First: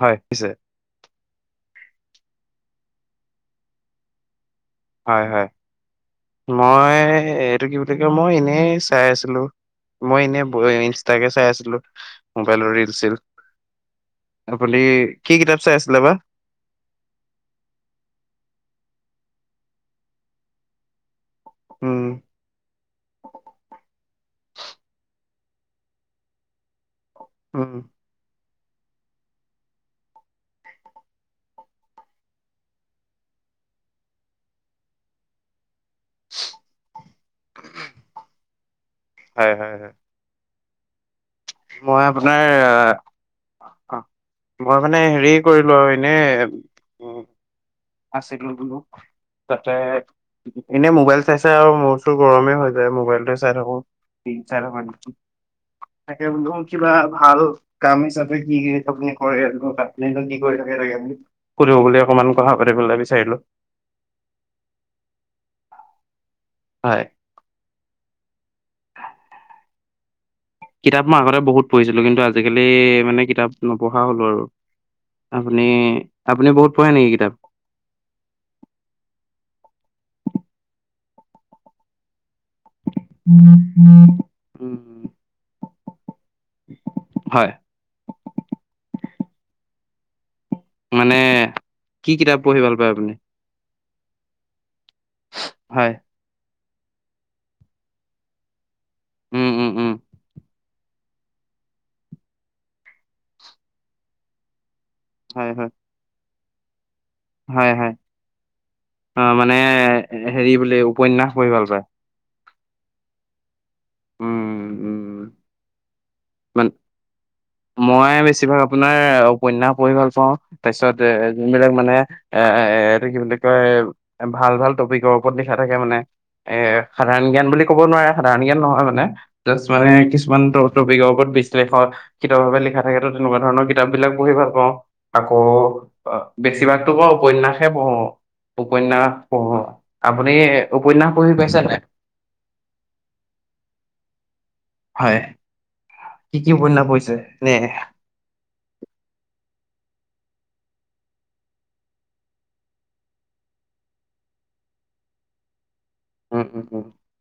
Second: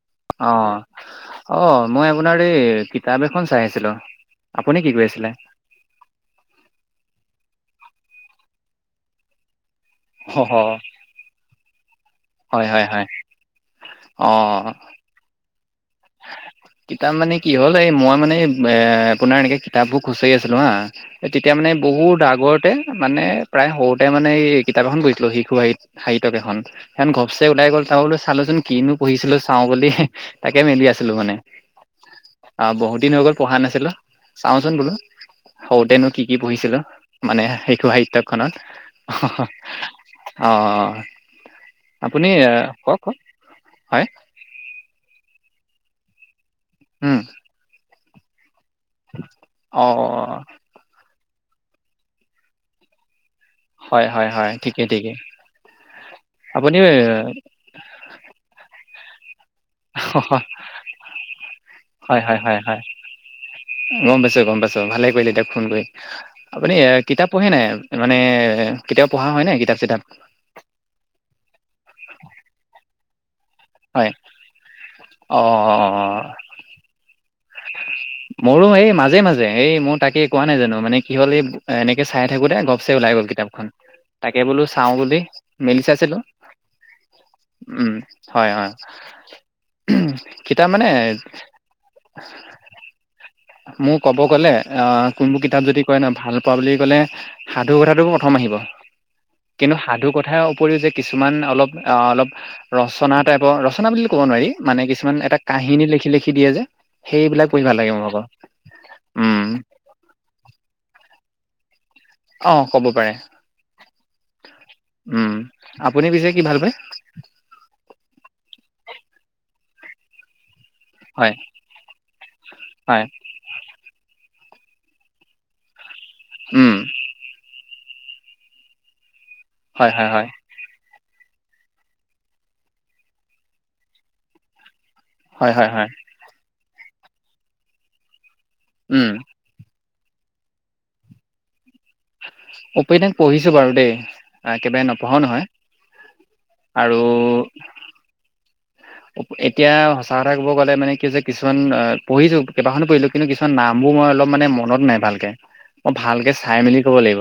হয়। পিছে অ', অ' মই আপোনাৰ এই কিতাপ এখন চাই আছিলোঁ। আপুনি কি কৰি হয় আছিলে? হয়, মই এইটো কি বুলি কয় মই এনেই চাই আছিলোঁ। মই এনেই ব ইনষ্টাকে চাই আছিলোঁ। মোবাইলৰ হয়, হয়, ৰিল হয়। চিল। অ', আপুনি কি কিতাপ চাই আছিলে বা। কিতাপ মানে কি হ'ল এই মই মানে এ, আপোনাৰ এনেকে কিতাপবোৰ খুচৰি আছিলোঁ হা তেতিয়া মানে উম বহুত আগৰতে মানে প্ৰায় সৰুতে এই কিতাপ এখন পঢ়িছিলোঁ শিশু সাহিত এখন, সেইখন ঘ চে ওলাই উম গ'ল তাৰ বোলো চালোচোন কিনো পঢ়িছিলো চাওঁ বুলি তাকে মেলি আছিলোঁ মানে। আৰু বহুত দিন হৈ গ'ল পঢ়া নাছিলোঁ, চাওচোন বোলো। সৰুতেনো কি কি পঢ়িছিলো মানে শিশু হয় হয় হয় সাহিত্যখনত। অ'। মই আপুনি আপোনাৰ কওক, কওক। অ' হয়, মই মানে হেৰি কৰিলোঁ আৰু এনে উম। আছিলোঁ বোলো তাতে অ', অ', এনেই মোবাইল চাইছে আৰু মোৰ চো গৰমে হৈ যায় মোবাইলটো হয়, হয়, টিভি হয়, চাই ঠিকেই, থাকোঁ ঠিকেই। তাকে বুলো আপুনি কিবা এ, ভাল কাম হিচাপে কি কি আপুনি কৰে অকমান কথা [unintelligible] সুধিব বুলি হয়, অকমান হয়, কথা গৈ হয়, থাকোঁতে হয়, বিচাৰিলোঁ। গম পাইছোঁ গম পাইছোঁ, ভালে কৰিলে এতিয়া ফোন কৰি, আপুনি হয় কিতাপ পঢ়ে নাই মানে কেতিয়াবা পঢ়া হয় নাই কিতাপ চিতাপ? কিতাপ মই আগতে বহুত পঢ়িছিলোঁ কিন্তু আজিকালি মানে কিতাপ নপঢ়া হয়, হ'লো আৰু। অ', আপুনি অ', আপুনি বহুত পঢ়ে নেকি কিতাপ? মোৰো এই মাজে মাজে এই মোৰ তাকে কোৱা নাই জানো মানে কি হ'ল এই এনেকে চাই থাকোঁতে ঘপ চে ওলাই গ'ল কিতাপখন তাকে বোলো চাওঁ উম বুলি, মেলি চাইছিলোঁ। হয়। উম, হয় হয়। কিতাপ মানে কি কিতাপ পঢ়ি ভাল পায় আপুনি? মোৰ ক'ব গ'লে আ, কোনবোৰ কিতাপ যদি হয় কয় ন' ভাল কোৱা বুলি ক'লে সাধু কথাটো প্ৰথম আহিব উম উম কিন্তু উম সাধু কথা উপৰিও যে কিছুমান অলপ আ, অলপ ৰচনা টাইপৰ ৰচনা বুলিও ক'ব নোৱাৰি মানে কিছুমান এটা হয় হয় কাহিনী লিখি লিখি দিয়ে যে সেইবিলাক পঢ়ি হয় ভাল হয় লাগে মোৰ আকৌ। অ' মানে হেৰি বোলে উপন্যয়াস পঢ়ি ভাল পায়। অ' ক'ব পাৰে। উম। উম, আপুনি পিছে কি ভাল মান, পায় মই বেছিভাগ আপোনাৰ উপন্যাস পঢ়ি ভাল পাওঁ তাৰপিছত হয় যোনবিলাক মানে এ, হয় এইটো কি বুলি কয় ভাল ভাল টপিকৰ ওপৰত লিখা থাকে মানে এ উম সাধাৰণ জ্ঞান বুলি ক'ব নোৱাৰে, সাধাৰণ জ্ঞান নহয় মানে জাষ্ট মানে হয় হয় হয় কিছুমান ট-টপিকৰ বহুত বিশ্লেষত, খিতভাৱে লিখা থাকে তো তেনেকুৱা ধৰণৰ কিতাপ বিলাক পঢ়ি ভাল পাওঁ। আকৌ, হয় হয় হয় বেছিভাগতো ক উপন্যাসহে পঢ়ো। উম উপন্যাস পঢ়ো। আপুনি উপন্যাস পঢ়ি পাইছে নাই? উপন্যাস পঢ়িছো বাৰু দেই, একবাৰে হয়। নপঢ়াও নহয়। কি কি উপন্যাস আৰু পঢ়িছে? নে এতিয়া সঁচা কথা কব গ'লে মানে কি হৈছে কিছুমান অ পঢ়িছো, কেইবাখনো পঢ়িলো। কিন্তু কিছুমান নামবোৰ মই অলপ মানে মনত নাই ভালকে। মই ভালকে উম চাই উম মেলি উম ক'ব লাগিব,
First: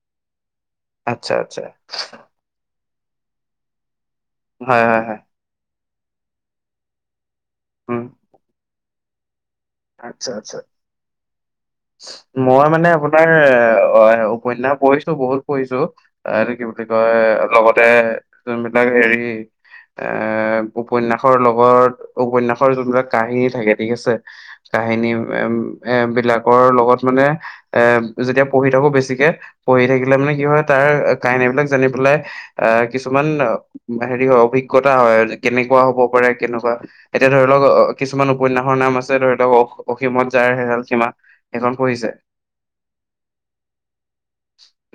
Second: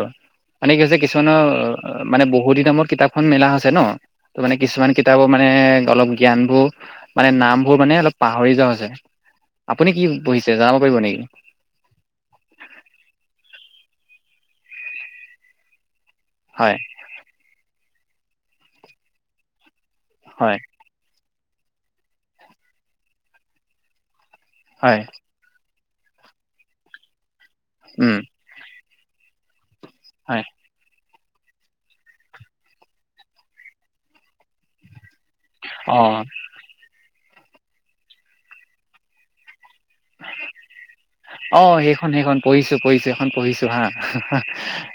মানে কি হৈছে আচ্ছা কিছুমানৰ আচ্ছা মানে বহু দিনৰ মোৰত কিতাপ খন মেলা হৈছে ন, ত মানে হয় কিছুমান হয় হয় কিতাপৰ মানে অলপ জ্ঞানবোৰ মানে নাম বোৰ ৰ উম। মানে অলপ পাহৰি যা হৈছে। আপুনি কি আচ্ছা পঢ়িছে, আচ্ছা জনাব পাৰিব নেকি? মই মানে আপোনাৰ এ্ উপন্যাস পঢ়িছো বহুত পঢ়িছো, এটো কি হয় বুলি কয় কয় লগতে যোনবিলাক হেৰি হয় উপন্যাসৰ লগত, উপন্যাসৰ যোনবিলাক কাহিনী থাকে ঠিক আছে, হয় কাহিনী এম এ বিলাকৰ লগত মানে এ উম যেতিয়া পঢ়ি থাকো বেছিকে পঢ়ি থাকিলে মানে কি হয় তাৰ কাহিনীবিলাক জানি পেলাই এ কিছুমান হেৰি হয় অভিজ্ঞতা হয় কেনেকুৱা অ হ'ব পাৰে কেনেকৱা এতিয়া ধৰি লওক অ কিছুমান উপন্যাসৰ নাম আছে ধৰি লওক অ অসীমত যাৰ হেৰাল সীমা অ' সেইখন সেইখন পঢ়িছো পঢ়িছো সেইখন পঢ়িছো হা,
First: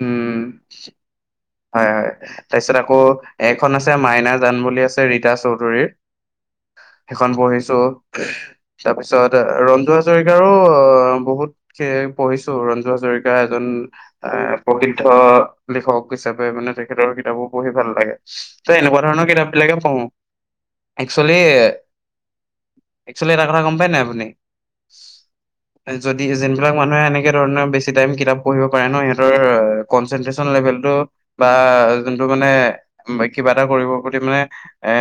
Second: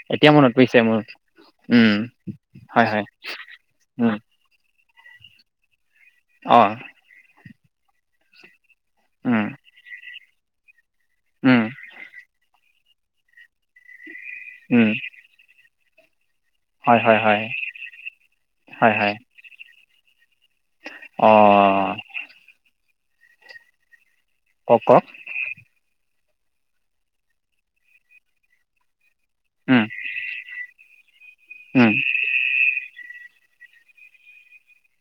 উম, এতিয়া মনত পৰিছে মোৰ। উম হয় হয়, তাইছত হয় আকৌ হয় এইখন আছে উম মাইনা জান বুলি আছে ৰীতা চৌধুৰীৰ। অঁ। সেইখন পঢ়িছো। তাৰ পিছত উম ৰঞ্জু হাজৰিকাৰো উম বহুত সে পঢ়িছো ৰঞ্জু হাজৰিকা এজন এ উম প্ৰসিদ্ধ লিখক। হিচাপে মানে হয় তেখেতৰ হয় হয় কিতাপো পঢ়ি ভাল লাগে। ত হয় এনেকুৱা হয় ধৰণৰ কিতাপ বিলাকে পঢ়ো। অ একচলি, একচলি এটা কথা গম পাই নাই আপুনি? কওক কক। যদি যেনবিলাক মানুহে এনেকে ধৰণে বেছি টাইম কিতাপ পঢ়িব পাৰে ন সিহঁতৰ উম কনচেনট্ৰেচন লেভেল টো বা উম যোনটো মানে কিবা এটা কৰিবৰ প্ৰতি মানে এ্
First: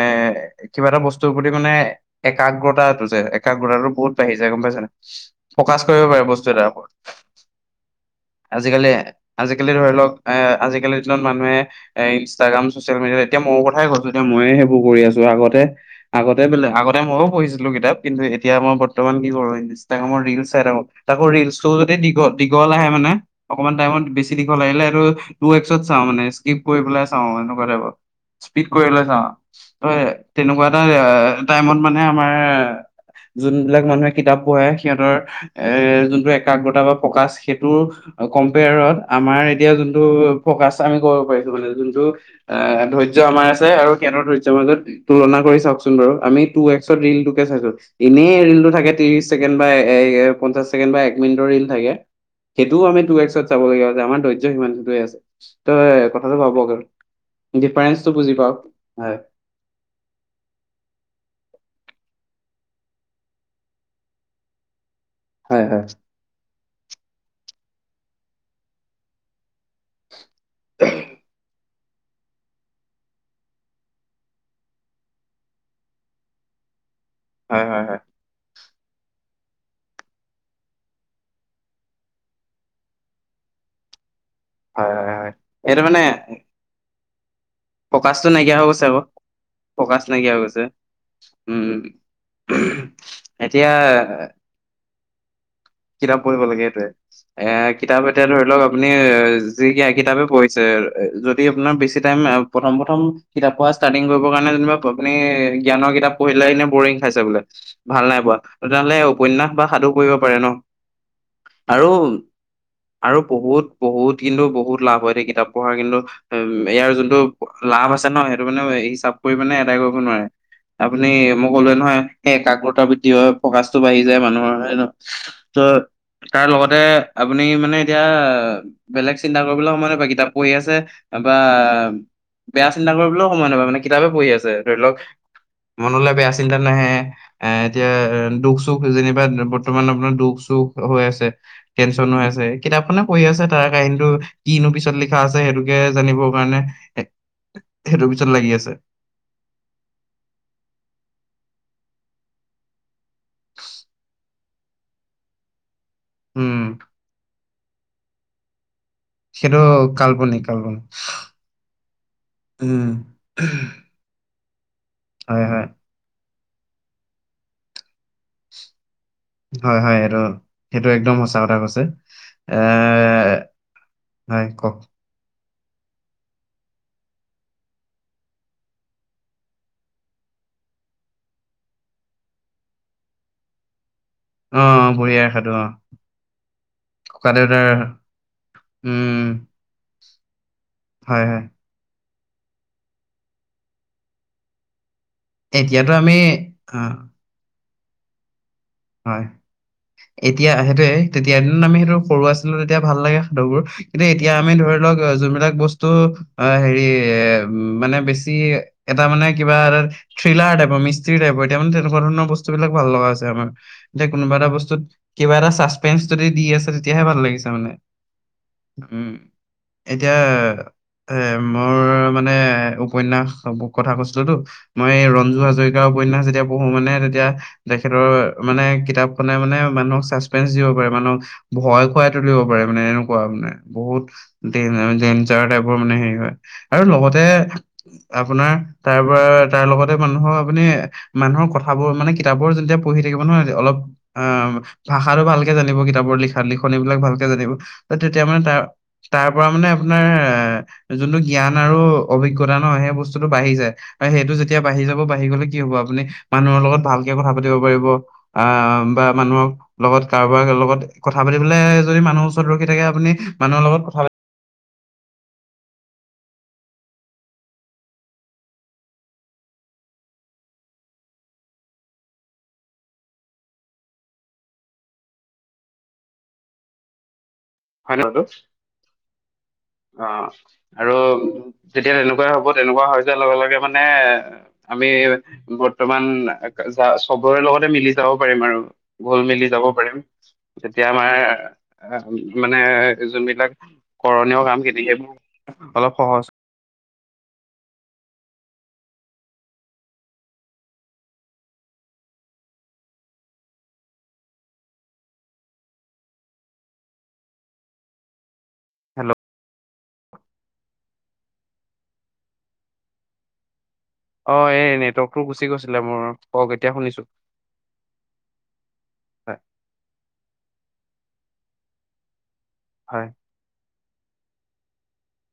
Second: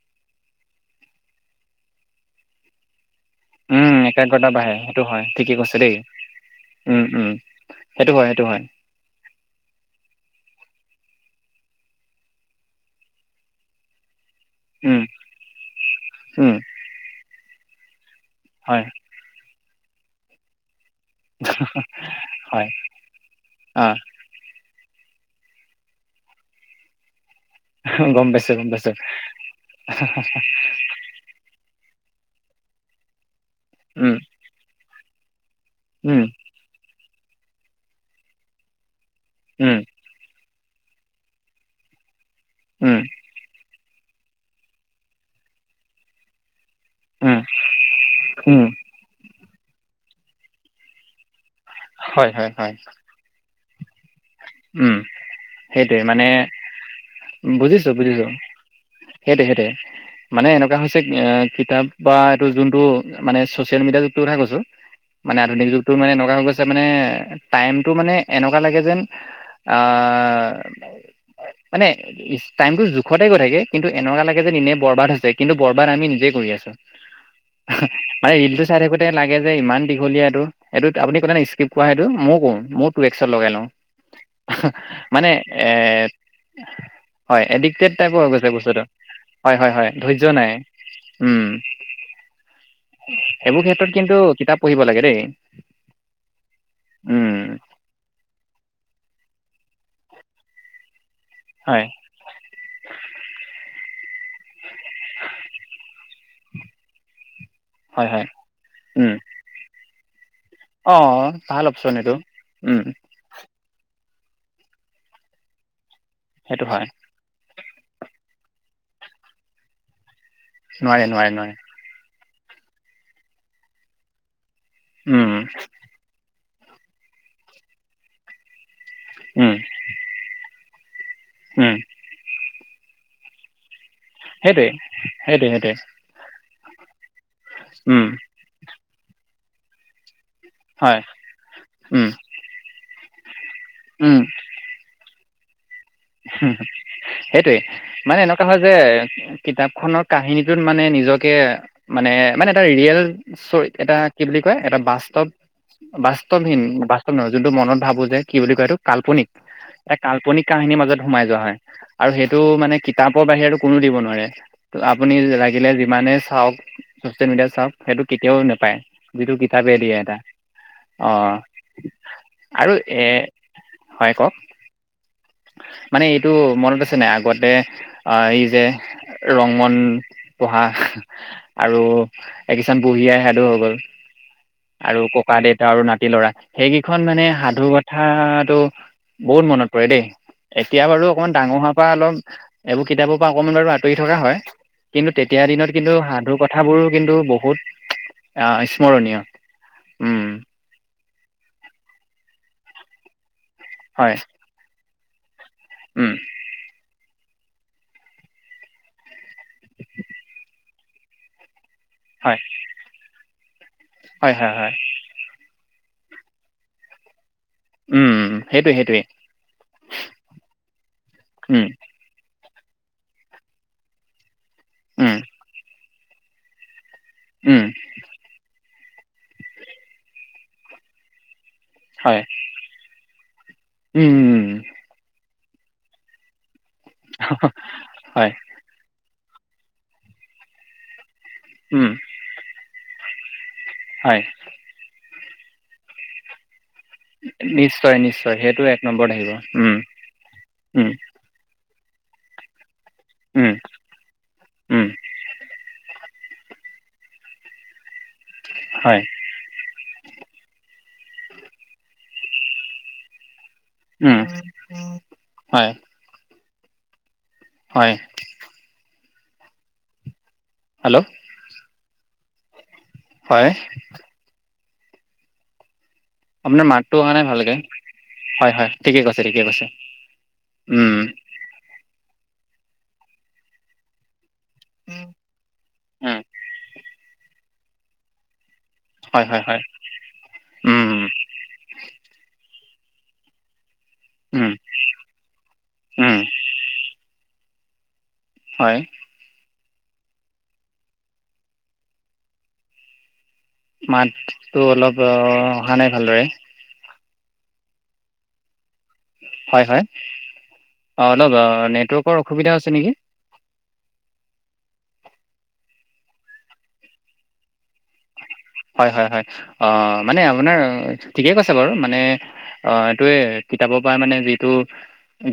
কিবা এটা বস্তুৰ প্ৰতি মানে একাগ্ৰতাটো যে একাগ্ৰতাটো উম বহুত বাঢ়ি একাগ্ৰতা যায় গম বাঢ়ে পাইছা সেইটো নাই। হয় ঠিকে কৈছে ফকাচ দেই কৰিব পাৰে বস্তু এটাৰ উম ওপৰত। উম সেইটো হয় সেইটো হয়। আজিকালি ধৰি লওক এ আজিকালিৰ দিনত মানুহে এ ইনষ্টাগ্ৰাম, চচিয়েল মিডিয়াত এতিয়া মওঁ কথাই কৈছোঁ ময়ে সেইবোৰ কৰি আছো আগতে, আগতে বেলেগ আগতে ময়ো পঢ়িছিলো কিতাপ কিন্তু এত তিয়া মই বৰ্তমান কি কৰো ইনষ্টাগ্ৰামৰ ৰিল চাই থাকোঁ। তাকো ৰিলছটোও যদি দীঘ-দীঘল আহে মানে, অকমান টাইমত বেছি দীঘল আহিলে এইটো টু এ ক্সত যাওঁ মানে স্কিপ কৰি পেলাই চাওঁ এনো। হোৱাটএভাৰ, পাইছোঁ, স্পীড গম কৰি পাইছোঁ। পেলাই চাও, ত তেনেকুৱা এটা টাইমত মানে আমাৰ যোনবিলাক মানুহে উম, কিতাপ পঢ়ে সিহঁতৰ এ উম, যোনটো একাগ্ৰতা বা ফকাচ সেইটোৰ কম্পেয়াৰত আমাৰ এতিয়া উম, যোনটো ফকাচ আমি কৰিব পাৰিছো মানে যোনটো এ্ উম, ধৈৰ্য্য আমাৰ আছে আৰু সিহতৰ ধৈৰ্য্যৰ মাজত তুলনা কৰি চাওকচোন বাৰু আমি টু এক্সত ৰিল উম, টোকে চাইছো, এনেই উম, ৰিলটো থাকে ত্ৰিশ ছেকেণ্ড বা পঞ্চাশ ছেকেণ্ড বা এক মিনিটৰ ৰীল থাকে, হয়, হয়, হয়। সেইটোও আমি টু এক্সত চাবলগীয়া হৈছে আমাৰ ধৈৰ্য উম, সিমানটোৱে আছে। ত সেইটোৱে মানে কথাটো ভাবক! বুজিছোঁ, ডিফাৰেন্সটো বুজিছোঁ। বুজি পাওঁক। হয়। [unintelligible] মানে এনেকুৱা হৈছে কিতাপ বা এইটো যোনটো মানে চচিয়েল মিডিয়া যোগটো কথাই কৈছো। মানে হয় আধুনিক হয় যুগতো মানে এনেকুৱা হৈ গৈছে মানে টাইমটো মানে এনেকুৱা লাগে যেন আ মানে ই টাইম টো জোখতে গৈ থাকে কিন্তু এনেকুৱা লাগে যেন ইনে বৰবাদ হৈছে কিন্তু বৰবাদ আমি নিজে কৰি আছো। [unintelligible] হয়, হয়, হয়। [unintelligible] ৰীলটো চাই থাকোতে লাগে যে ইমান দীঘলীয়া এইটো। এইটোত আপুনি কলেনে স্কিপ কৰা হেইটো মইও কওঁ মোৰ টু এক্সত লগাই লওঁ। হয় হয় মানে হয় এইটো মানে এ' হয় এদিক টেপ টাইপৰ ফকাচটো হৈ গৈছে নাইকিয়া বস্তুটো আকৌ হয় হয় হয় ফকাচ ধৈৰ্য্য নাইকিয়া হৈ নাই গৈছে উম, এইবোৰ এতিয়া ক্ষেত্ৰত কিন্তু কিতাপ পঢ়িব লাগে দেই। কিতাপ পঢ়িব লাগে হেইটুৱে উম এ কিতাপ এতিয়া ধৰি লওঁক আপুনি যি কি কিতাপে পঢ়িছে যদি আপোনাৰ হয় বেছি প্ৰথম প্ৰথম কিতাপ পঢ়া ষ্টাৰ্টিং কৰিব কাৰণে যেনিবা আপুনি জ্ঞানৰ কিতাপ পঢ়িলৈ কিনে বৰিং খাইছে বোলে ভাল হয় নাই হয় পোৱা তেতিয়াহলে উম উপন্যাস বা সাধু পঢ়িব পাৰে ন? অ', ভাল আৰু অপচন এইটো শুন উম আৰু বহুত বহুত কিন্তু বহুত লাভ হয় দেই কিতাপ পঢ়াৰ কিন্তু সেইটো হয় ইয়াৰ যোনটো লাভ আছে নহ সেইটো মানে হিচাপ কৰি মানে এদাই কৰিব নোৱাৰে নোৱাৰে আপুনি নোৱাৰে মই নোৱাৰে কলোৱে নহয়। সেই একাগ্ৰতা বৃদ্ধি হয় ফকাচটো বাঢ়ি যায় মানুহৰ হয় ন উম, ত তাৰ লগতে আপুনি মানে এতিয়া বেলেগ চিন্তা উম কৰিবলৈ সময় নাপাই কিতাপ পঢ়ি আছে বা উম বেয়া চিন্তা কৰিবলৈও সময় নাপায় মানে কিতাপে পঢ়ি আছে সেইটোৱে ধৰি লওক সেইটোৱে সেইটোৱে মনলৈ বেয়া চিন্তা নাহে এ এতিয়া উম দুখ চুখ যেনিবা বৰ্তমান আপোনাৰ দুখ দুখ হয় হৈ আছে উম তেনচন হৈ আছে কিতাপখনে পঢ়ি আছে তাৰ কাহিনীটো উম কিনো পিছত লি খা আছে সেইটোকে জানিবৰ কাৰণে এ সেইটো পিছত লাগি আছে। [unintelligible] কিতাপ খনৰ কাহিনীটোত মানে নিজকে মানে মানে এটা ৰিয়েল চৰি এটা কি বুলি কয় এটা বাস্তৱ বাস্তৱহীন উম বাস্তৱ নহয় যোনটো মনত ভাবো যে কি বুলি কয় সেইটোক? কাল্পনিক এক কাল্পনিক কাহিনীৰ মাজত সোমাই যোৱা হয় আৰু সেইটো মানে উম কিতাপৰ বাহিৰে কোনো দিব নোৱাৰে আপুনি হয় হয় লাগিলে মানে চাওক চচিয়েল মিডিয়াত চাওক সেইটো কেতিয়াও নেপায়। হয়, হয়। সেইটো সেইটো অ একদম সচা কথা কৈছে এ হয়, কওক। মানে এইটো মনত আছে নাই আগতে আ এই যে ৰংমন পঢ়া আৰু এই কিছান বুঢ়ী আইৰ সাধু হৈ গ'ল। অ আৰু বুঢ়ী আইৰ ককা সাধু অ দেউতা আৰু নাতি লৰা সেইকেইখন ককা মানে দেউতাৰ সাধু কথাটো উম বহুত মনত পৰে দেই। এতিয়া বাৰু হয় অকমান হয় ডাঙৰ হোৱাৰ পৰা অলপ এইবোৰ কিতাপৰ পৰা অকমান বাৰু আঁতৰি থকা হয়। কিন্তু তেতিয়া দিনত কিন্তু এতিয়াতো আমি সাধু অ কথাবোৰো কিন্তু বহুত আহ [unintelligible] হয়, উম এতিয়া সেইটোয়ে তেতিয়াদিনত আমি সেইটো সৰু আছিলো তেতিয়া ভাল লাগে সাধুবোৰ কিন্তু এতিয়া হয় এতিয়া আমি ধৰি লওক যোনবিলাক বস্তু উম অ' হেৰি মানে বেছি এটা মানে কিবা এ থ্ৰিলাৰ টাইপৰ মি স্ট্ৰী টাইপৰ, এতিয়া মানে তেনেকুৱা ধৰণৰ হয় বস্তুবিলাক ভাল লগা হৈছে আমাৰ। এতিয়া হয় কোনোবা এটা হয় হয় বস্তুত কিবা এটা চাচপেন্ঞ্চ যদি দি আছে, তেতিয়াহে ভাল লাগিছে মানে। উম, সেইটোৱে সেইটোৱে। উম এতিয়া এ উম মোৰ মানে উপ উপন্যাস কথা কৈছিলোটো, মই এই উম ৰঞ্জু হাজৰিকাৰ উপন্যাস যেতিয়া পঢ়ো মানে তেতিয়া উম তেখে খেতৰ মানে কিতাপখনে মানে মানুহক চাচপেন্ঞ্চ দিব পাৰে। মানুহক ভয় খুৱাই হয় তুলিব পাৰে মানে এনেকুৱা মানে বহুত উম দে দেঞ্জাৰ টাইপৰ মানে হেৰি হয় আৰু লগতে হয় আপোনাৰ তাৰ পৰা তাৰ লগতে মানুহৰ আপুনি মানুহৰ উম কথাবোৰ মানে কিতাপবোৰ যেতিয়া পঢ়ি থাকিব নহয়, অলপ হয় অ' ভাষাটো ভালকে জানিব কিতাপৰ লি লিখনীবিলাক ভালকে জানিব ত' নিশ্চয় তেতিয়া নিশ্চয় মানে তাৰ সেইটো এক নম্বৰত তাৰ আহিব পৰা মানে উম আপোনাৰ উম যোনটো জ্ঞান আৰু অভিজ্ঞতা ন, সেই বস্তুটো বাঢ়ি উম যায়। সেইটো যেতিয়া বাঢ়ি উম যাব বাঢ়ি গলে কি হব আপুনি মানুহৰ লগত ভালকে কথা পাতিব পাৰিব। আ' হয় বা মানুহক লগত কাৰোবাৰ লগত কথা পাতিবলে যদি মানুহৰ ওচৰত ৰখি থাকে আপুনি মানুহৰ লগত। কথা পাতি- উম হয়। হয়। হেল্ল'! হয়। আপোনাৰ মাতটো অহা নাই ভালকে। [unintelligible] অ' হয় হয় ঠিকে কৈছে ঠিকে কৈছে আৰু উম তেতিয়া তেনেকুৱাই হ'ব, তেনেকুৱা হৈ যোৱা লগে লগে মানে আমি বৰ্তমান উম চবৰে লগতে মিলি যাব পাৰিম আৰু। ঘোল হয় হয় মেলি হয় যাব পাৰিম তেতিয়া উম আমাৰ মানে যোনবিলাক কৰণীয় উম কামখিনি সেইবোৰ অলপ উম সহজ হয়। মাতটো অলপ অহা নাই ভালদৰে। হেল্ল' হয় হয়, অ' অলপ নেটৱৰ্কৰ অসুবিধা হৈছে নেকি? অ' এই নেটৱৰ্কটো গুচি গৈছিলে মোৰ, কওক এতিয়া শুনিছো। হয় হয় হয়, অ' মানে আপোনাৰ ঠিকেই কৈছে বাৰু! মানে অ' হয় এইটোৱে কিতাপৰ পৰা মানে যিটো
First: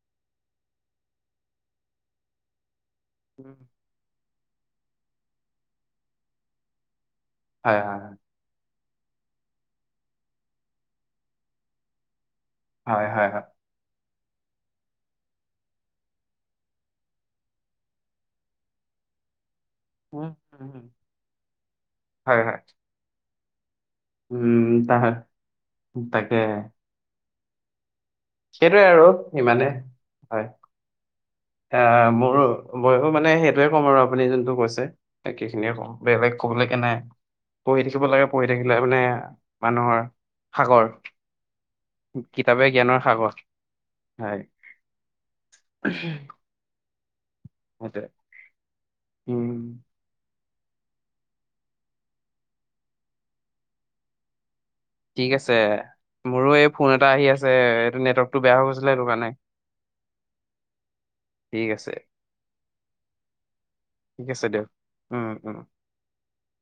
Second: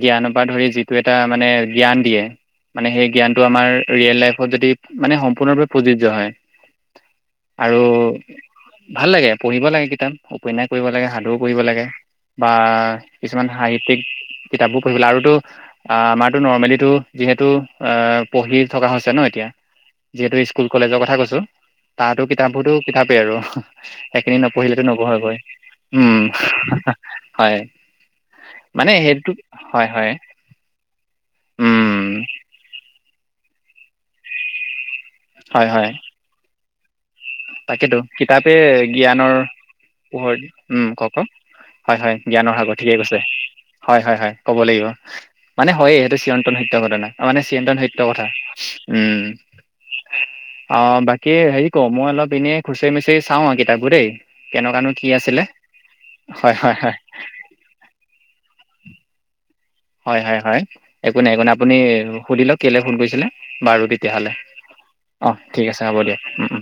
জ্ঞানৰ পৰা ধৰি যিটো এটা মানে জ্ঞান দিয়ে। মানে সেই জ্ঞানটো আমাৰ ৰিয়েল লাইফত যদি মানে সম্পূৰ্ণৰূপে প্ৰযোজ্য হয়। আৰু হয় ভাল লাগে পঢ়িব লাগে কিতাপ, উপন্যাস পঢ়িব লাগে সাধুও পঢ়িব লাগে। বা হয় হয় হয় কিছুমান সাহিত্যিক কিতাপো পঢ়িব লাগে। আৰুতো অ' আমাৰতো নৰ্মেলিটো যিহেতু অ' পঢ়ি থকা হৈছে ন এতিয়া। উম, যিহেতু উম, উম। স্কুল-কলেজৰ কথা কৈছো, তাতো হয় হয় কিতাপবোৰতো কিতাপেই আৰু। সেইখিনি উম নপঢ়িলেতো তাহ- নবহে গৈ, উম তাকে হয়। সেইটোৱে মানে আৰু সেইটো ইমানে হয় হয়। উম আহ' মোৰ ময়ো মানে সেইটোয়ে কম আৰু আপুনি যোনটো কৈছে। হয় একেইখিনিয়ে হয় কম বেলেগ কবলৈকে নাই। পঢ়ি তাকেতো থাকিব লাগে পঢ়ি কিতাপে থাকিলে মানে জ্ঞানৰ মানুহৰ পোহৰ। সাগৰ উম, কওঁক কওঁক। হয় হয় জ্ঞানৰ কিতাপে সাগৰ! ঠিকে কৈছে। সাগৰ হয় হয় হয়, ক'ব লাগিব মানে হয়েই এইটো চিৰন্তন সত্য ঘটনা। মানে চিৰন্তন সত্য সেইটোৱে কথা উম অ বাকী হেৰি কও মই অলপ এনেই খুচৰি মুচৰি চাও আৰু কিতাপবোৰ দেই, কেনেকোৱানো ঠিক আছে মোৰো এই ফোন এটা আহি আছে এইটো নেটৱৰ্কটো বেয়া হৈ গৈছিলে এইটো কাৰণে। হয় হয় হয়, একো নাই একো নাই ঠিক আপুনি আছে সুধি লওক কেলে ফোন কৰিছিলে, বাৰু ঠিক তেতিয়াহ'লে। আছে দিয়ক অ উম উম ঠিক আছে হ'ব দিয়া, উম উম।